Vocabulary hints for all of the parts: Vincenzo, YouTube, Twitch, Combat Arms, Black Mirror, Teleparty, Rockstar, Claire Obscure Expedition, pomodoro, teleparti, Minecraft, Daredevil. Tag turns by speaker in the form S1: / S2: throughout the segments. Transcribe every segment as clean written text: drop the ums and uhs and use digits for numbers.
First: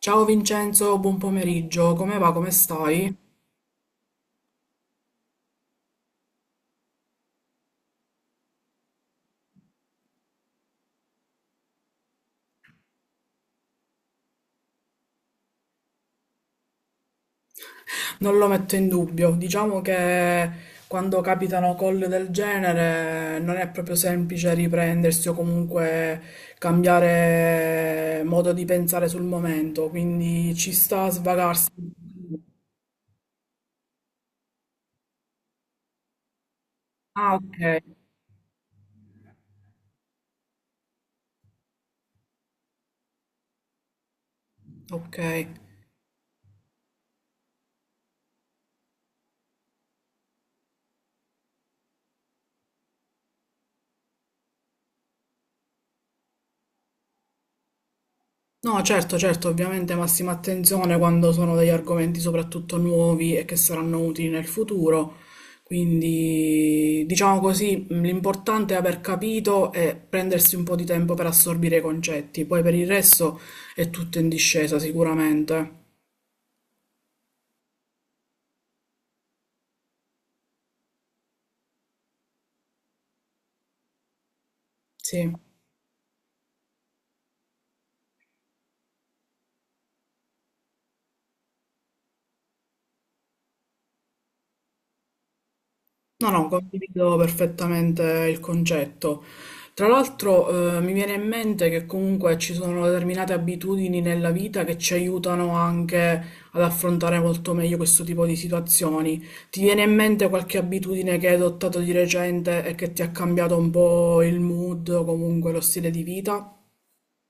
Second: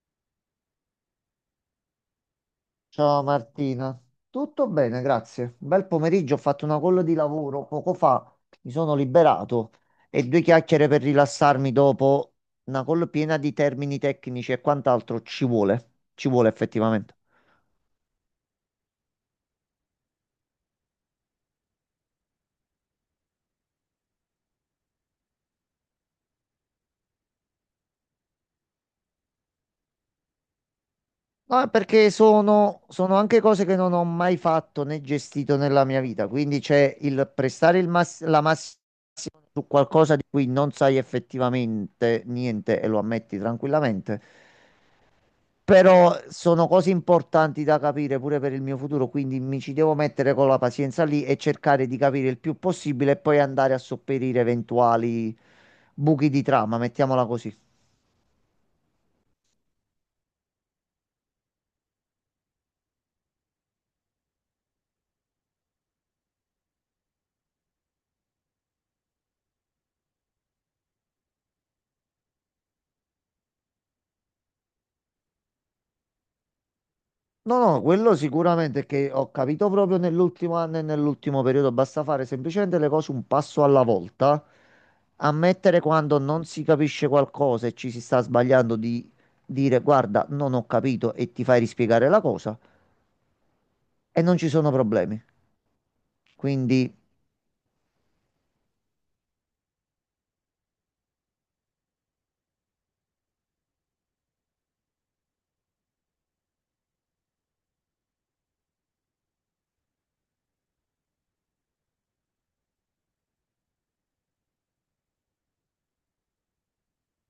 S1: Ciao Vincenzo, buon pomeriggio, come va, come stai?
S2: Ciao Martina, tutto bene, grazie. Bel pomeriggio, ho fatto una call di lavoro poco fa, mi sono liberato e due chiacchiere per rilassarmi dopo una call piena di termini tecnici e quant'altro ci vuole effettivamente.
S1: Non lo metto in dubbio, diciamo che quando capitano call del genere non è proprio semplice riprendersi o comunque cambiare modo di pensare sul momento, quindi ci sta a
S2: No, è
S1: svagarsi.
S2: perché sono anche cose che non ho mai fatto né gestito nella mia vita, quindi c'è il
S1: Ah,
S2: prestare
S1: ok,
S2: la massima su qualcosa di cui non sai effettivamente niente e lo ammetti tranquillamente.
S1: ok.
S2: Però sono cose importanti da capire pure per il mio futuro, quindi mi ci devo mettere con la pazienza lì e cercare di capire il più possibile e poi andare a sopperire eventuali buchi di trama, mettiamola così.
S1: No, certo, certo, ovviamente massima attenzione quando sono degli argomenti soprattutto nuovi e che saranno utili nel futuro. Quindi, diciamo così, l'importante è aver capito e prendersi un po' di tempo per assorbire i concetti. Poi per il resto è tutto in discesa, sicuramente.
S2: No, no, quello sicuramente è che ho capito proprio nell'ultimo anno e nell'ultimo periodo, basta fare semplicemente le cose un passo alla volta,
S1: Sì.
S2: ammettere quando non si capisce qualcosa e ci si sta sbagliando di dire guarda, non ho capito e ti fai rispiegare la cosa e non ci sono problemi.
S1: No, no,
S2: Quindi.
S1: condivido perfettamente il concetto. Tra l'altro, mi viene in mente che comunque ci sono determinate abitudini nella vita che ci aiutano anche ad affrontare molto meglio questo tipo di situazioni. Ti viene in mente qualche abitudine che hai adottato di recente e che ti ha cambiato un po' il mood o comunque lo stile di vita?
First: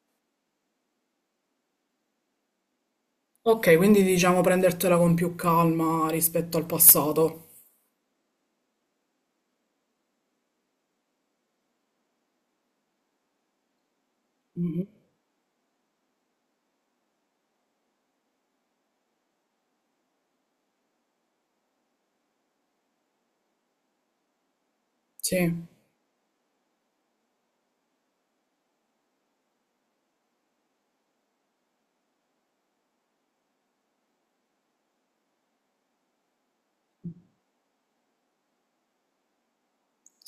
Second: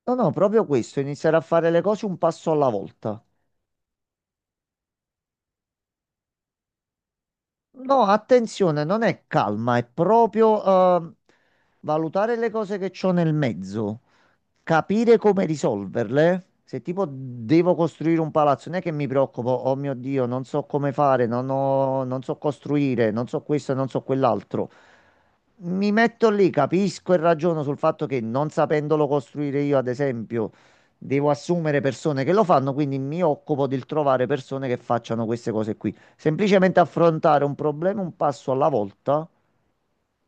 S2: No, no, proprio questo, iniziare a fare le cose un passo alla volta.
S1: Ok, quindi diciamo prendertela con più calma rispetto al passato.
S2: No, attenzione, non è calma, è proprio eh, valutare le cose che c'ho nel mezzo,
S1: Mhm.
S2: capire come risolverle. Se tipo devo costruire un palazzo, non è che mi preoccupo, oh mio Dio, non so come fare, non so costruire, non so questo, non so quell'altro.
S1: Sì,
S2: Mi metto lì, capisco e ragiono sul fatto che non sapendolo costruire io, ad esempio, devo assumere persone che lo fanno, quindi mi occupo del trovare persone che facciano queste cose qui. Semplicemente affrontare un problema un passo alla volta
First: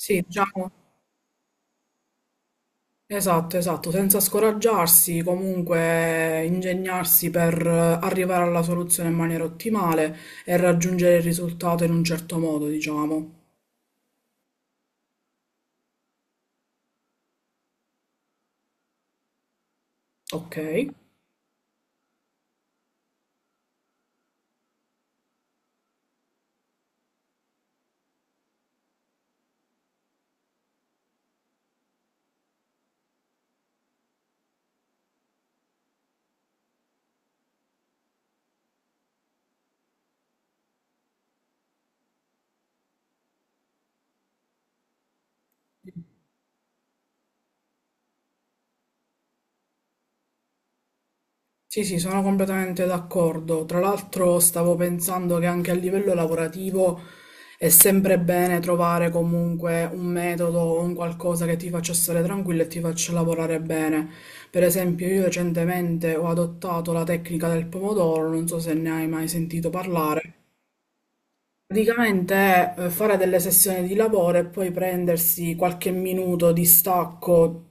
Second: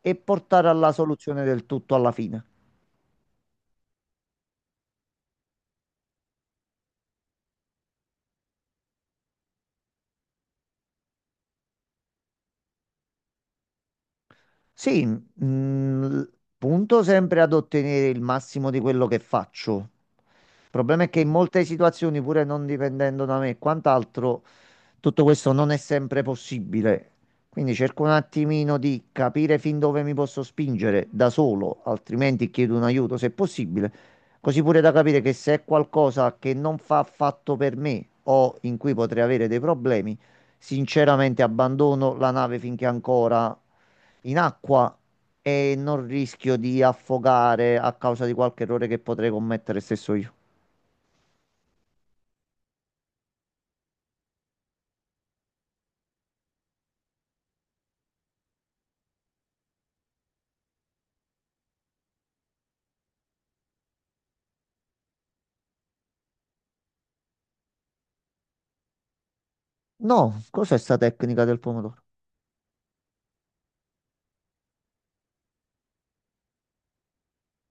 S2: e portare
S1: diciamo.
S2: alla soluzione del tutto alla fine.
S1: Esatto, esatto, senza scoraggiarsi, comunque ingegnarsi per arrivare alla soluzione in maniera ottimale e raggiungere il risultato in un certo modo, diciamo.
S2: Sì, punto sempre ad ottenere il massimo di quello che faccio.
S1: Ok.
S2: Il problema è che in molte situazioni, pure non dipendendo da me e quant'altro, tutto questo non è sempre possibile, quindi cerco un attimino di capire fin dove mi posso spingere da solo, altrimenti chiedo un aiuto se possibile, così pure da capire che se è qualcosa che non fa affatto per me o in cui potrei avere dei problemi, sinceramente abbandono la nave finché è ancora in acqua e non rischio di affogare a causa di qualche errore che potrei commettere stesso io.
S1: Sì, sì, sono completamente d'accordo. Tra l'altro stavo pensando che anche a livello lavorativo è sempre bene trovare comunque un metodo o un qualcosa che ti faccia stare tranquillo e ti faccia lavorare bene. Per esempio, io recentemente ho adottato la tecnica del pomodoro, non so se ne hai mai sentito parlare.
S2: No, cos'è sta tecnica del pomodoro?
S1: Praticamente è fare delle sessioni di lavoro e poi prendersi qualche minuto di stacco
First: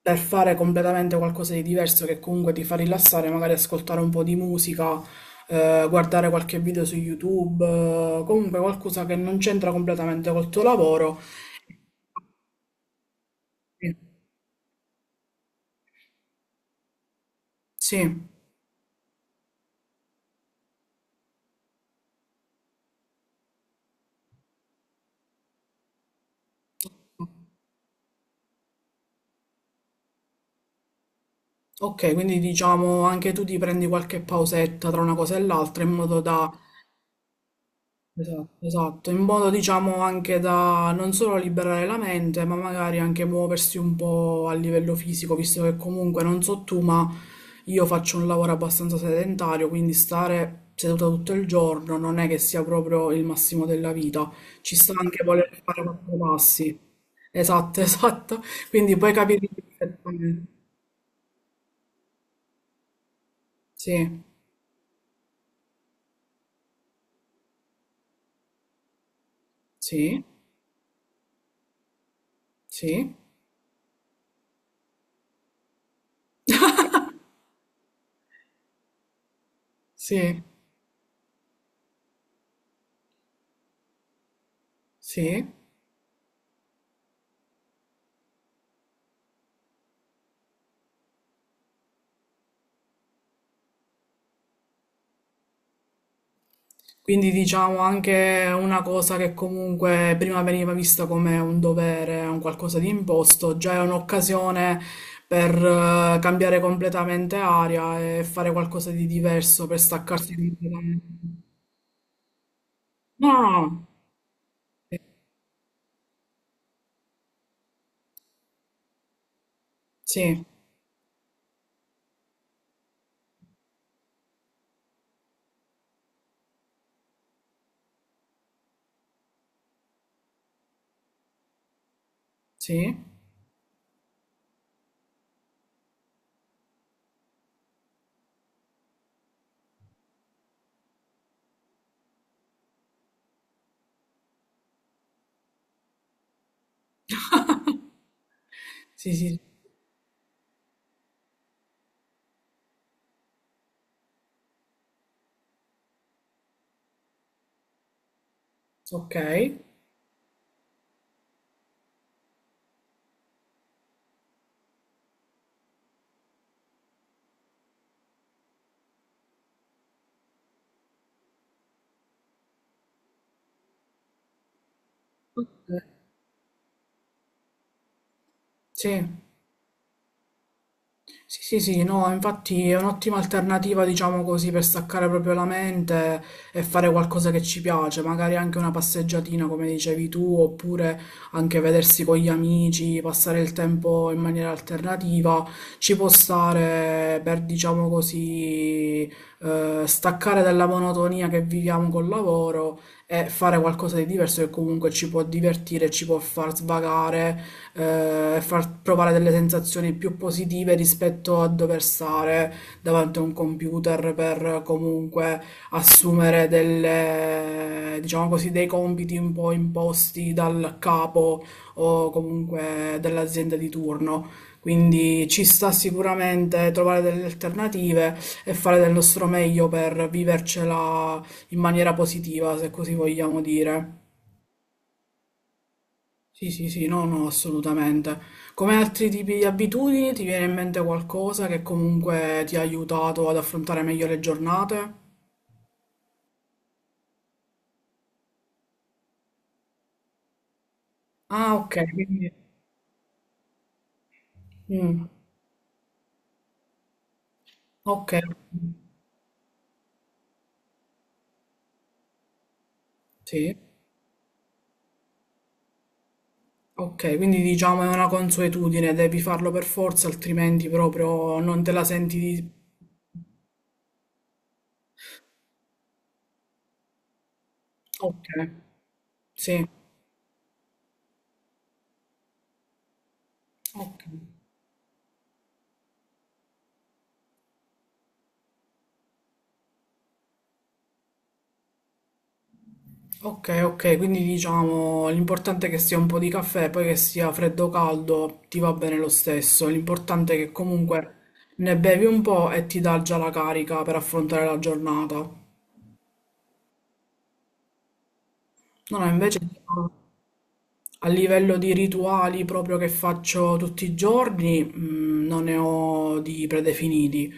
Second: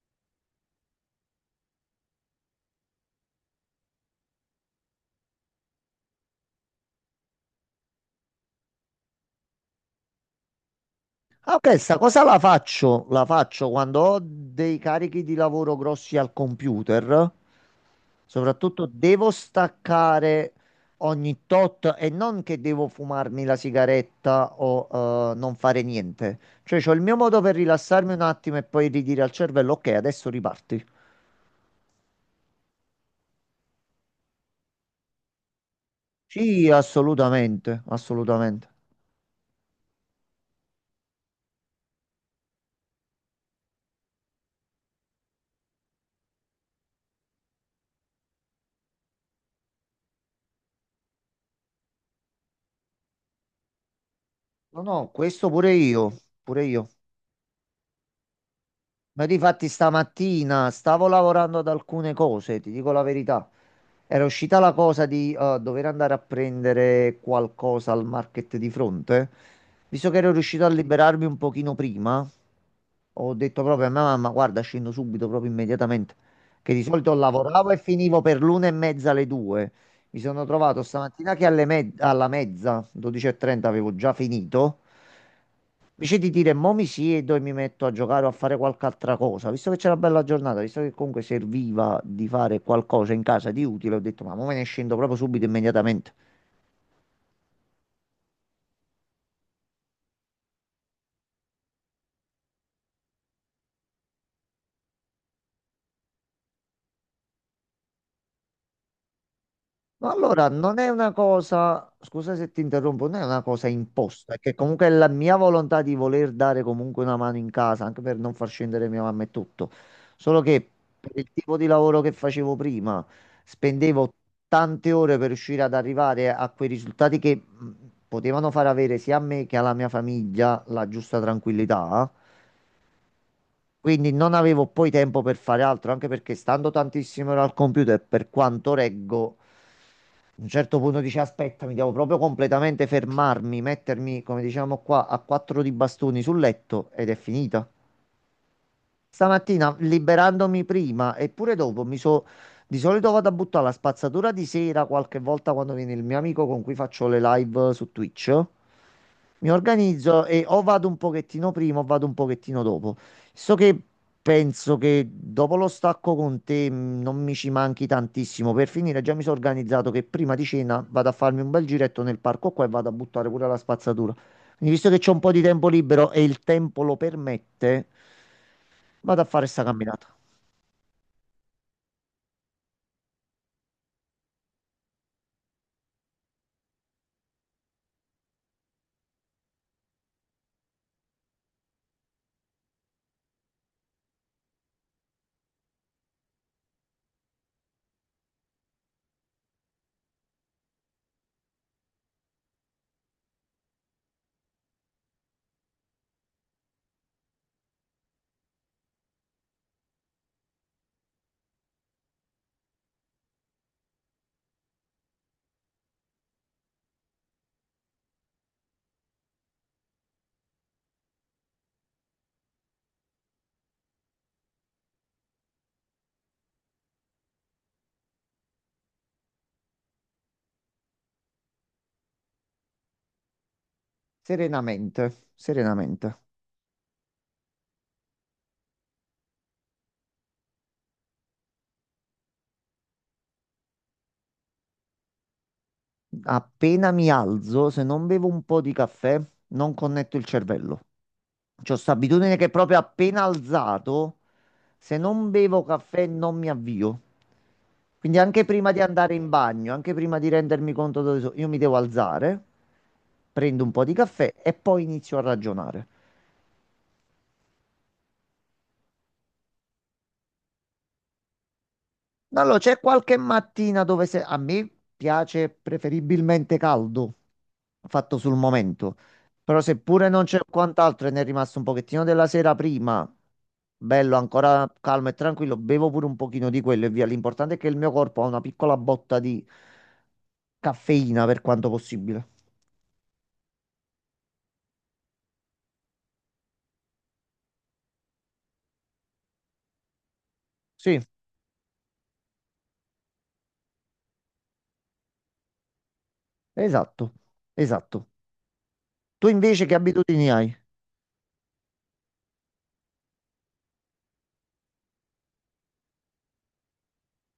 S1: per fare completamente qualcosa di diverso che comunque ti fa rilassare, magari ascoltare un po' di musica, guardare qualche video su YouTube, comunque qualcosa che non c'entra completamente col tuo lavoro.
S2: Ah, ok, sta cosa la faccio
S1: Sì.
S2: quando ho dei carichi di lavoro grossi al computer.
S1: Sì.
S2: Soprattutto devo staccare ogni tot e non che devo fumarmi la sigaretta o non fare niente. Cioè, c'ho il mio modo per rilassarmi un attimo e poi ridire al cervello, ok, adesso riparti.
S1: Ok, quindi diciamo anche tu ti prendi qualche pausetta tra una cosa e l'altra in modo da...
S2: Sì, assolutamente,
S1: Esatto,
S2: assolutamente.
S1: esatto, in modo diciamo anche da non solo liberare la mente, ma magari anche muoversi un po' a livello fisico, visto che comunque non so tu, ma io faccio un lavoro abbastanza sedentario, quindi stare seduta tutto il giorno non è che sia proprio il massimo della vita, ci
S2: No,
S1: sta
S2: no,
S1: anche
S2: questo
S1: voler
S2: pure
S1: fare
S2: io,
S1: quattro
S2: pure
S1: passi.
S2: io.
S1: Esatto, esatto, quindi puoi
S2: Ma
S1: capire
S2: difatti
S1: perfettamente.
S2: stamattina stavo lavorando ad alcune cose, ti dico la verità.
S1: Sì,
S2: Era uscita la cosa di dover andare a prendere qualcosa al market di fronte. Visto che
S1: sì,
S2: ero riuscito a liberarmi un pochino prima,
S1: sì,
S2: ho detto proprio a mia mamma, guarda, scendo subito, proprio immediatamente. Che di solito lavoravo e finivo per l'una e mezza alle due. Mi
S1: sì,
S2: sono trovato stamattina che alla mezza, 12.30, avevo già finito.
S1: sì.
S2: Invece di dire mo mi siedo e mi metto a giocare o a fare qualche altra cosa, visto che c'era una bella giornata, visto che comunque serviva di fare qualcosa in casa di utile, ho detto ma mo me ne scendo proprio subito, immediatamente.
S1: Quindi diciamo anche una cosa che comunque prima veniva vista come un dovere, un qualcosa di imposto, già è un'occasione per cambiare completamente aria e fare qualcosa di diverso, per
S2: Ma
S1: staccarsi
S2: allora, non è
S1: completamente.
S2: una cosa, scusa se ti interrompo, non è
S1: No,
S2: una
S1: no,
S2: cosa
S1: no.
S2: imposta, è che comunque è la mia volontà di voler dare comunque una mano in casa, anche per non far scendere mia mamma e tutto. Solo
S1: Sì,
S2: che per il tipo di lavoro che facevo prima, spendevo tante ore per riuscire ad arrivare a quei risultati che potevano far avere sia a me che alla mia famiglia la giusta tranquillità.
S1: sì,
S2: Quindi non avevo poi tempo per fare altro, anche perché stando tantissime ore al computer, per quanto reggo. A un certo punto dici, aspetta, mi devo proprio completamente fermarmi, mettermi, come diciamo qua, a quattro di bastoni sul letto ed è finita.
S1: sì, sì,
S2: Stamattina liberandomi prima e pure dopo. Di solito vado a buttare la spazzatura di sera, qualche volta quando viene il mio amico con cui faccio le live su Twitch.
S1: ok.
S2: Mi organizzo e o vado un pochettino prima o vado un pochettino dopo. So che penso che dopo lo stacco con te non mi ci manchi tantissimo. Per finire, già mi sono organizzato che prima di cena vado a farmi un bel giretto nel parco qua e vado a buttare pure la spazzatura. Quindi, visto che c'ho un po' di tempo
S1: Ok.
S2: libero e il tempo lo permette,
S1: Sì.
S2: vado a fare sta camminata.
S1: Sì, sì, sì, no, infatti è un'ottima alternativa, diciamo così, per staccare proprio la mente e fare qualcosa che ci piace, magari anche una passeggiatina, come dicevi tu, oppure anche vedersi con gli amici, passare il tempo in maniera alternativa, ci può stare per, diciamo così, staccare dalla monotonia che viviamo col lavoro e fare qualcosa di diverso che comunque ci può divertire, ci può far svagare, far provare delle sensazioni più positive rispetto a dover stare davanti a un computer per comunque assumere delle, diciamo così, dei compiti un po' imposti dal capo o comunque dell'azienda di turno. Quindi ci sta sicuramente trovare delle alternative e fare del nostro meglio per vivercela in maniera positiva, se così vogliamo dire.
S2: Serenamente, serenamente.
S1: Sì, sì, sì, no, no, assolutamente. Come altri tipi di abitudini, ti viene in mente qualcosa che comunque ti ha aiutato ad affrontare meglio le giornate?
S2: Appena mi alzo, se non bevo un po' di caffè, non connetto il cervello.
S1: Ah, ok,
S2: C'ho sta
S1: quindi...
S2: abitudine che proprio appena alzato, se
S1: Mm,
S2: non bevo caffè non mi avvio.
S1: ok,
S2: Quindi anche prima di andare in bagno, anche prima di rendermi conto dove sono, io mi devo alzare,
S1: sì,
S2: prendo un po' di caffè e poi inizio a ragionare.
S1: ok, quindi diciamo è una consuetudine, devi farlo per forza, altrimenti proprio non te la senti di...
S2: Allora, c'è qualche mattina dove a me piace preferibilmente caldo, fatto
S1: Ok,
S2: sul momento, però
S1: sì,
S2: seppure non c'è quant'altro e ne è rimasto un pochettino della sera prima,
S1: ok.
S2: bello, ancora calmo e tranquillo, bevo pure un pochino di quello e via. L'importante è che il mio corpo ha una piccola botta di caffeina per quanto possibile.
S1: Ok, ok, quindi diciamo l'importante è che sia un po' di caffè, poi che sia freddo o caldo, ti va bene lo stesso. L'importante è che
S2: Sì,
S1: comunque ne bevi un po' e ti dà già la carica per affrontare la giornata. No,
S2: esatto, esatto.
S1: no,
S2: Tu
S1: invece
S2: invece che
S1: diciamo,
S2: abitudini hai?
S1: a livello di rituali proprio che faccio tutti i giorni, non ne ho di predefiniti,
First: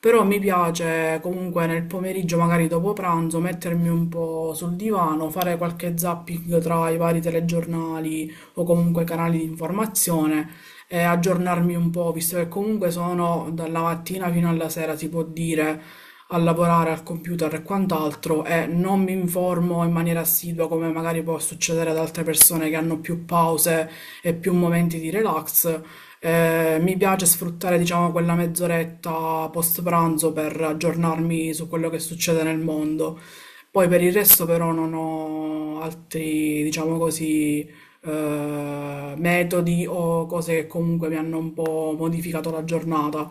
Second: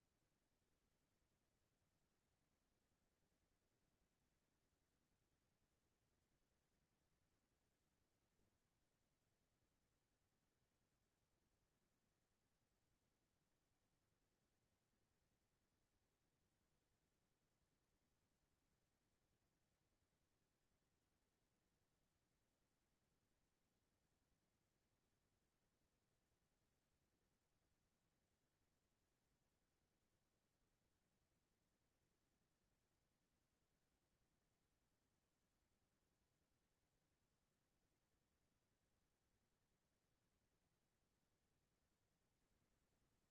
S1: però mi piace comunque nel pomeriggio, magari dopo pranzo, mettermi un po' sul divano, fare qualche zapping tra i vari telegiornali o comunque canali di informazione e aggiornarmi un po', visto che comunque sono dalla mattina fino alla sera, si può dire, a lavorare al computer e quant'altro e non mi informo in maniera assidua come magari può succedere ad altre persone che hanno più pause e più momenti di relax. Mi piace sfruttare, diciamo, quella mezz'oretta post pranzo per aggiornarmi su quello che succede nel mondo. Poi per il resto però non ho altri, diciamo così, metodi o cose che comunque mi hanno un po' modificato la giornata.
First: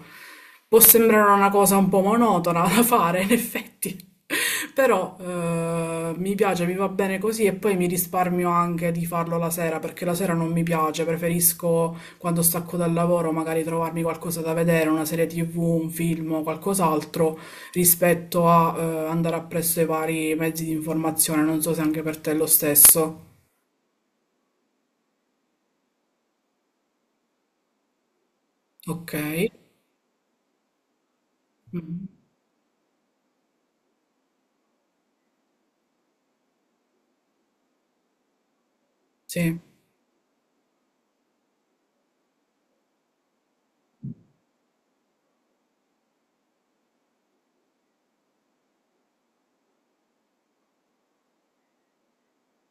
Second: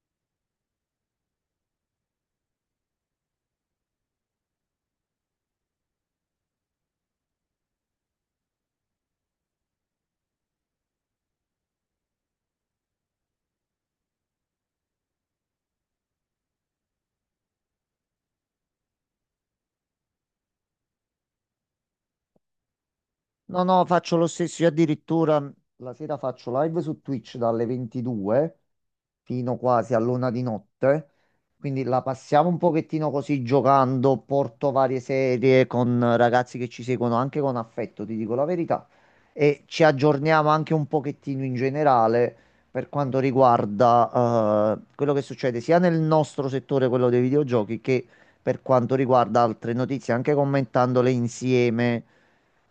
S1: Può sembrare una cosa un po' monotona da fare, in effetti, però mi piace, mi va bene così e poi mi risparmio anche di farlo la sera, perché la sera non mi piace, preferisco quando stacco dal lavoro magari trovarmi qualcosa da vedere, una serie TV, un film o qualcos'altro, rispetto a andare appresso ai vari mezzi di informazione. Non so se anche per te è lo stesso.
S2: No, no, faccio lo stesso. Io addirittura la sera faccio live su Twitch dalle 22
S1: Ok.
S2: fino quasi all'una di notte. Quindi la
S1: Mh.
S2: passiamo un pochettino così giocando. Porto varie serie con ragazzi che ci seguono anche con affetto, ti dico la verità.
S1: Sì,
S2: E ci aggiorniamo anche un pochettino in generale per quanto riguarda quello che succede sia nel nostro settore, quello dei videogiochi, che per quanto riguarda altre notizie, anche commentandole insieme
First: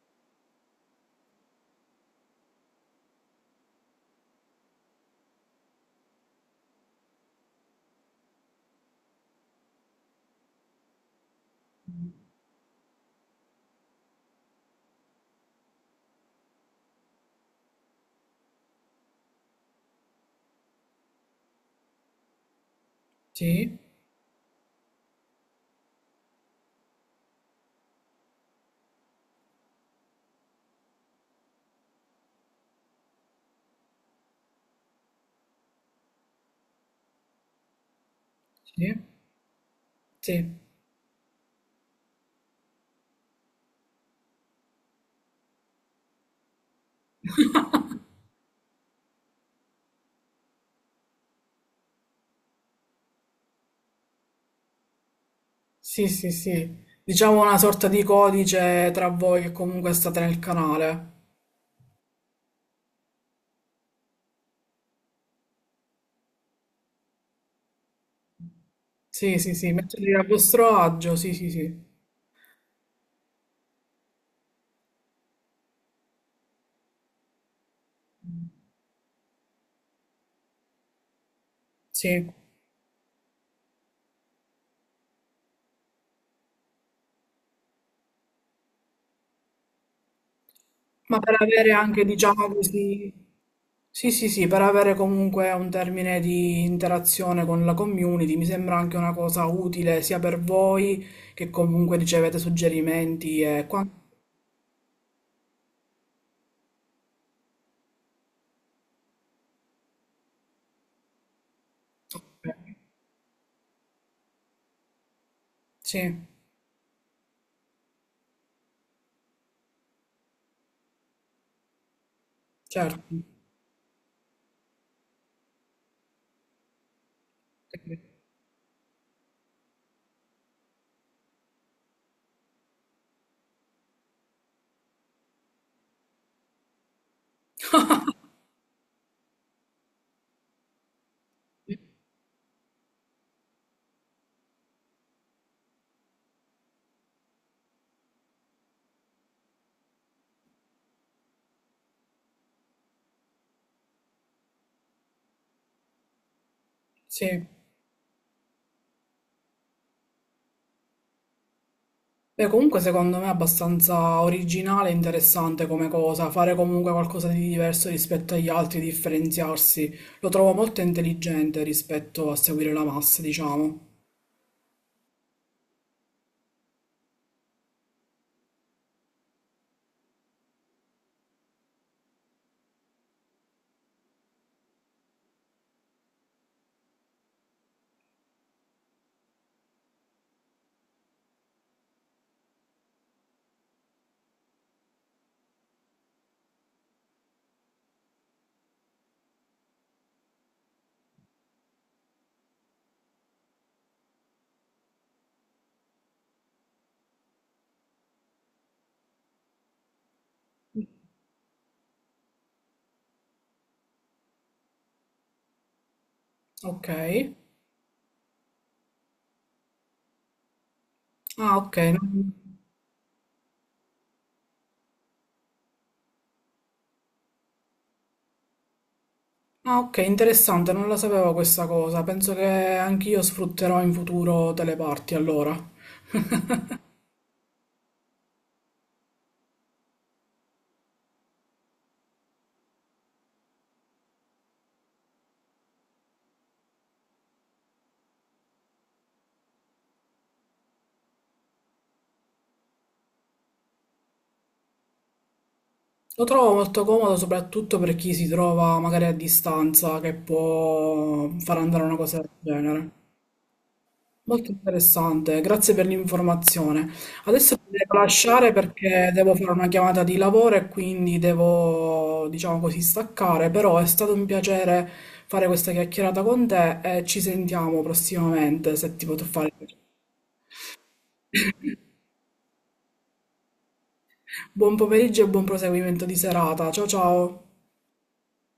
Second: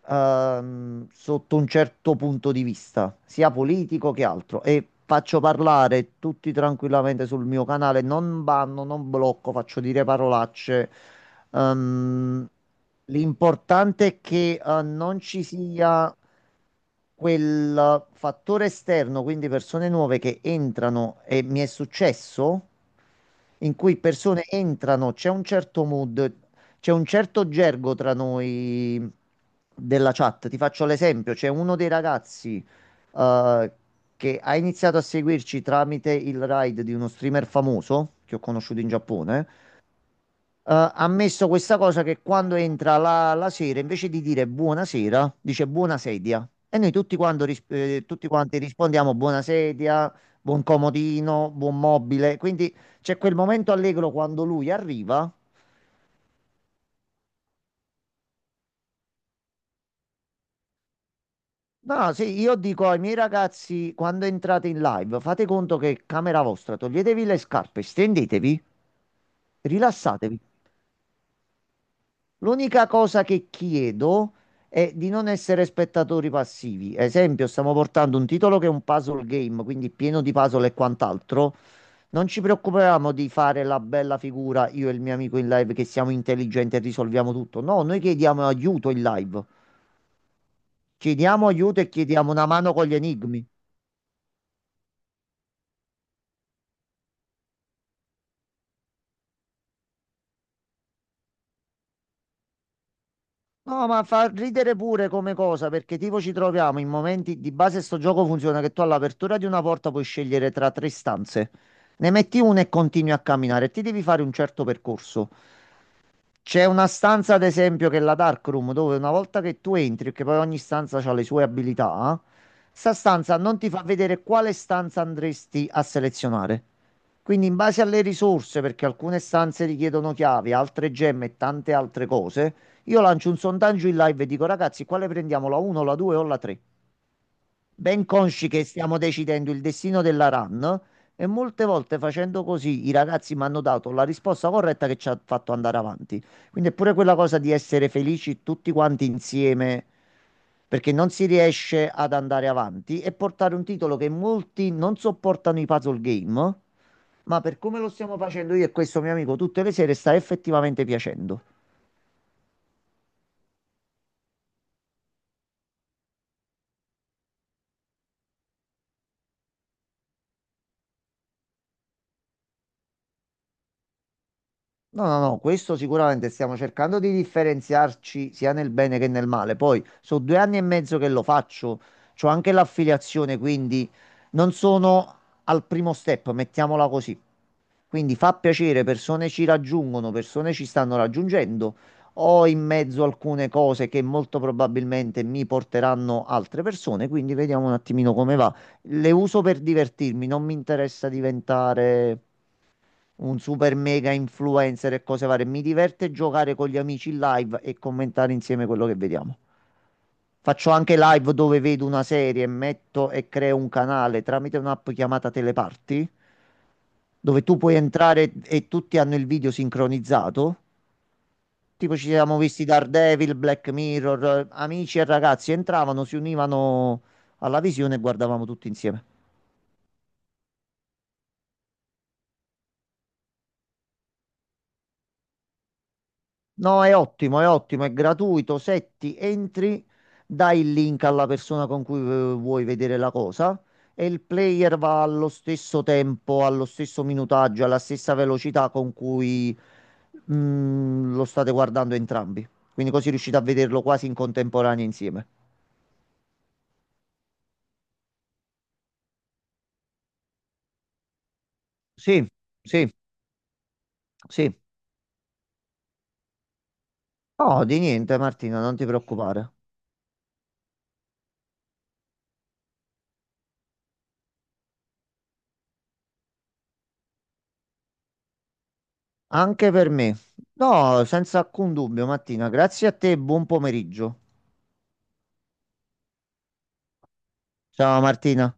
S2: sotto un certo punto di vista, sia politico che altro. E faccio parlare tutti tranquillamente sul mio canale, non banno, non blocco, faccio dire parolacce. Ehm, L'importante è che non ci sia quel fattore esterno, quindi persone nuove che entrano e mi è successo, in
S1: sì,
S2: cui persone entrano, c'è un certo mood, c'è un certo gergo tra noi della chat. Ti faccio l'esempio, c'è uno dei ragazzi eh, che ha iniziato a seguirci tramite il ride di uno streamer famoso che ho conosciuto in
S1: sì,
S2: Giappone
S1: sì,
S2: ha messo questa cosa che quando entra la sera, invece di dire buonasera, dice buona sedia. E noi tutti, tutti quanti rispondiamo buona sedia, buon comodino, buon mobile. Quindi c'è quel momento allegro quando lui arriva.
S1: sì, sì, sì. Diciamo una sorta di codice tra voi che comunque state nel canale.
S2: No, sì, io dico ai miei ragazzi, quando entrate in live, fate conto che è camera vostra, toglietevi le scarpe, stendetevi,
S1: Sì, sì, sì, metterli a
S2: rilassatevi.
S1: vostro agio, sì, sì, sì,
S2: L'unica cosa che chiedo è di non essere spettatori passivi. Esempio, stiamo portando un titolo che è un puzzle game, quindi pieno di puzzle e quant'altro. Non
S1: sì.
S2: ci preoccupiamo di fare la bella figura, io e il mio amico in live, che siamo intelligenti e risolviamo tutto. No, noi chiediamo aiuto in live.
S1: Ma per
S2: Chiediamo
S1: avere
S2: aiuto e
S1: anche,
S2: chiediamo una
S1: diciamo
S2: mano con gli
S1: così,
S2: enigmi.
S1: sì, sì, sì, per avere comunque un termine di interazione con la community, mi sembra anche una cosa utile sia per voi che comunque ricevete suggerimenti e
S2: No, ma
S1: quant'altro.
S2: fa ridere pure come cosa, perché tipo ci troviamo in momenti di base sto gioco funziona che tu all'apertura di una porta puoi scegliere tra tre stanze. Ne metti una e continui a camminare, ti devi fare un certo percorso.
S1: Sì,
S2: C'è una stanza, ad esempio, che è la Dark Room, dove una volta che tu entri, perché poi ogni stanza ha le sue abilità, sta
S1: certo.
S2: stanza non ti fa vedere quale stanza andresti a selezionare. Quindi, in base alle risorse, perché alcune stanze richiedono chiavi, altre gemme e tante altre cose, io lancio un sondaggio in live e dico, ragazzi, quale prendiamo, la 1, la 2 o la 3? Ben consci che stiamo decidendo il destino della RAN e molte volte facendo così i ragazzi mi hanno dato la risposta corretta che ci ha fatto andare avanti. Quindi è pure quella cosa di essere felici tutti quanti insieme perché non si riesce ad andare avanti e portare un titolo che molti non sopportano i puzzle game, ma
S1: Sì.
S2: per come lo stiamo facendo io e questo mio amico tutte le sere sta effettivamente piacendo.
S1: Beh, comunque secondo me è abbastanza originale e interessante come cosa, fare comunque qualcosa di diverso rispetto agli altri, differenziarsi. Lo trovo molto intelligente rispetto a seguire la massa, diciamo.
S2: No, no, no, questo sicuramente stiamo cercando di differenziarci sia nel bene che nel male. Poi, sono 2 anni e mezzo che lo faccio, c'ho anche l'affiliazione, quindi non sono al primo step, mettiamola così. Quindi fa piacere, persone ci raggiungono, persone ci stanno raggiungendo. Ho in mezzo alcune cose che molto probabilmente mi porteranno altre persone, quindi vediamo un attimino come va. Le uso per divertirmi, non mi interessa diventare un super mega influencer e cose varie. Mi diverte giocare con gli amici in live e commentare insieme quello che vediamo. Faccio anche live dove vedo una serie, metto e creo un canale tramite un'app chiamata Teleparty,
S1: Ok.
S2: dove tu puoi entrare e tutti hanno il video sincronizzato.
S1: Ah, ok.
S2: Tipo ci
S1: Non...
S2: siamo visti Daredevil, Black Mirror, amici e ragazzi entravano, si univano alla visione e guardavamo tutti insieme.
S1: Ah, ok, interessante, non la sapevo questa cosa. Penso che anch'io sfrutterò in futuro teleparti allora.
S2: No, è ottimo, è ottimo, è gratuito. Setti, entri, dai il link alla persona con cui vuoi vedere la cosa e il player va allo stesso tempo, allo stesso minutaggio, alla stessa velocità con cui lo state guardando entrambi. Quindi così riuscite a vederlo quasi in contemporanea insieme.
S1: Lo trovo molto comodo soprattutto per chi si trova magari a distanza che può far andare una cosa
S2: Sì,
S1: del
S2: sì,
S1: genere. Molto
S2: sì.
S1: interessante, grazie per l'informazione. Adesso ti
S2: No, di
S1: devo
S2: niente,
S1: lasciare
S2: Martina, non ti
S1: perché devo
S2: preoccupare.
S1: fare una chiamata di lavoro e quindi devo, diciamo così, staccare, però è stato un piacere fare questa chiacchierata con te e ci sentiamo prossimamente se ti potrò fare.
S2: Anche per me. No, senza alcun dubbio, Martina. Grazie a te, buon pomeriggio.
S1: Buon pomeriggio e buon proseguimento di serata. Ciao ciao.
S2: Ciao, Martina.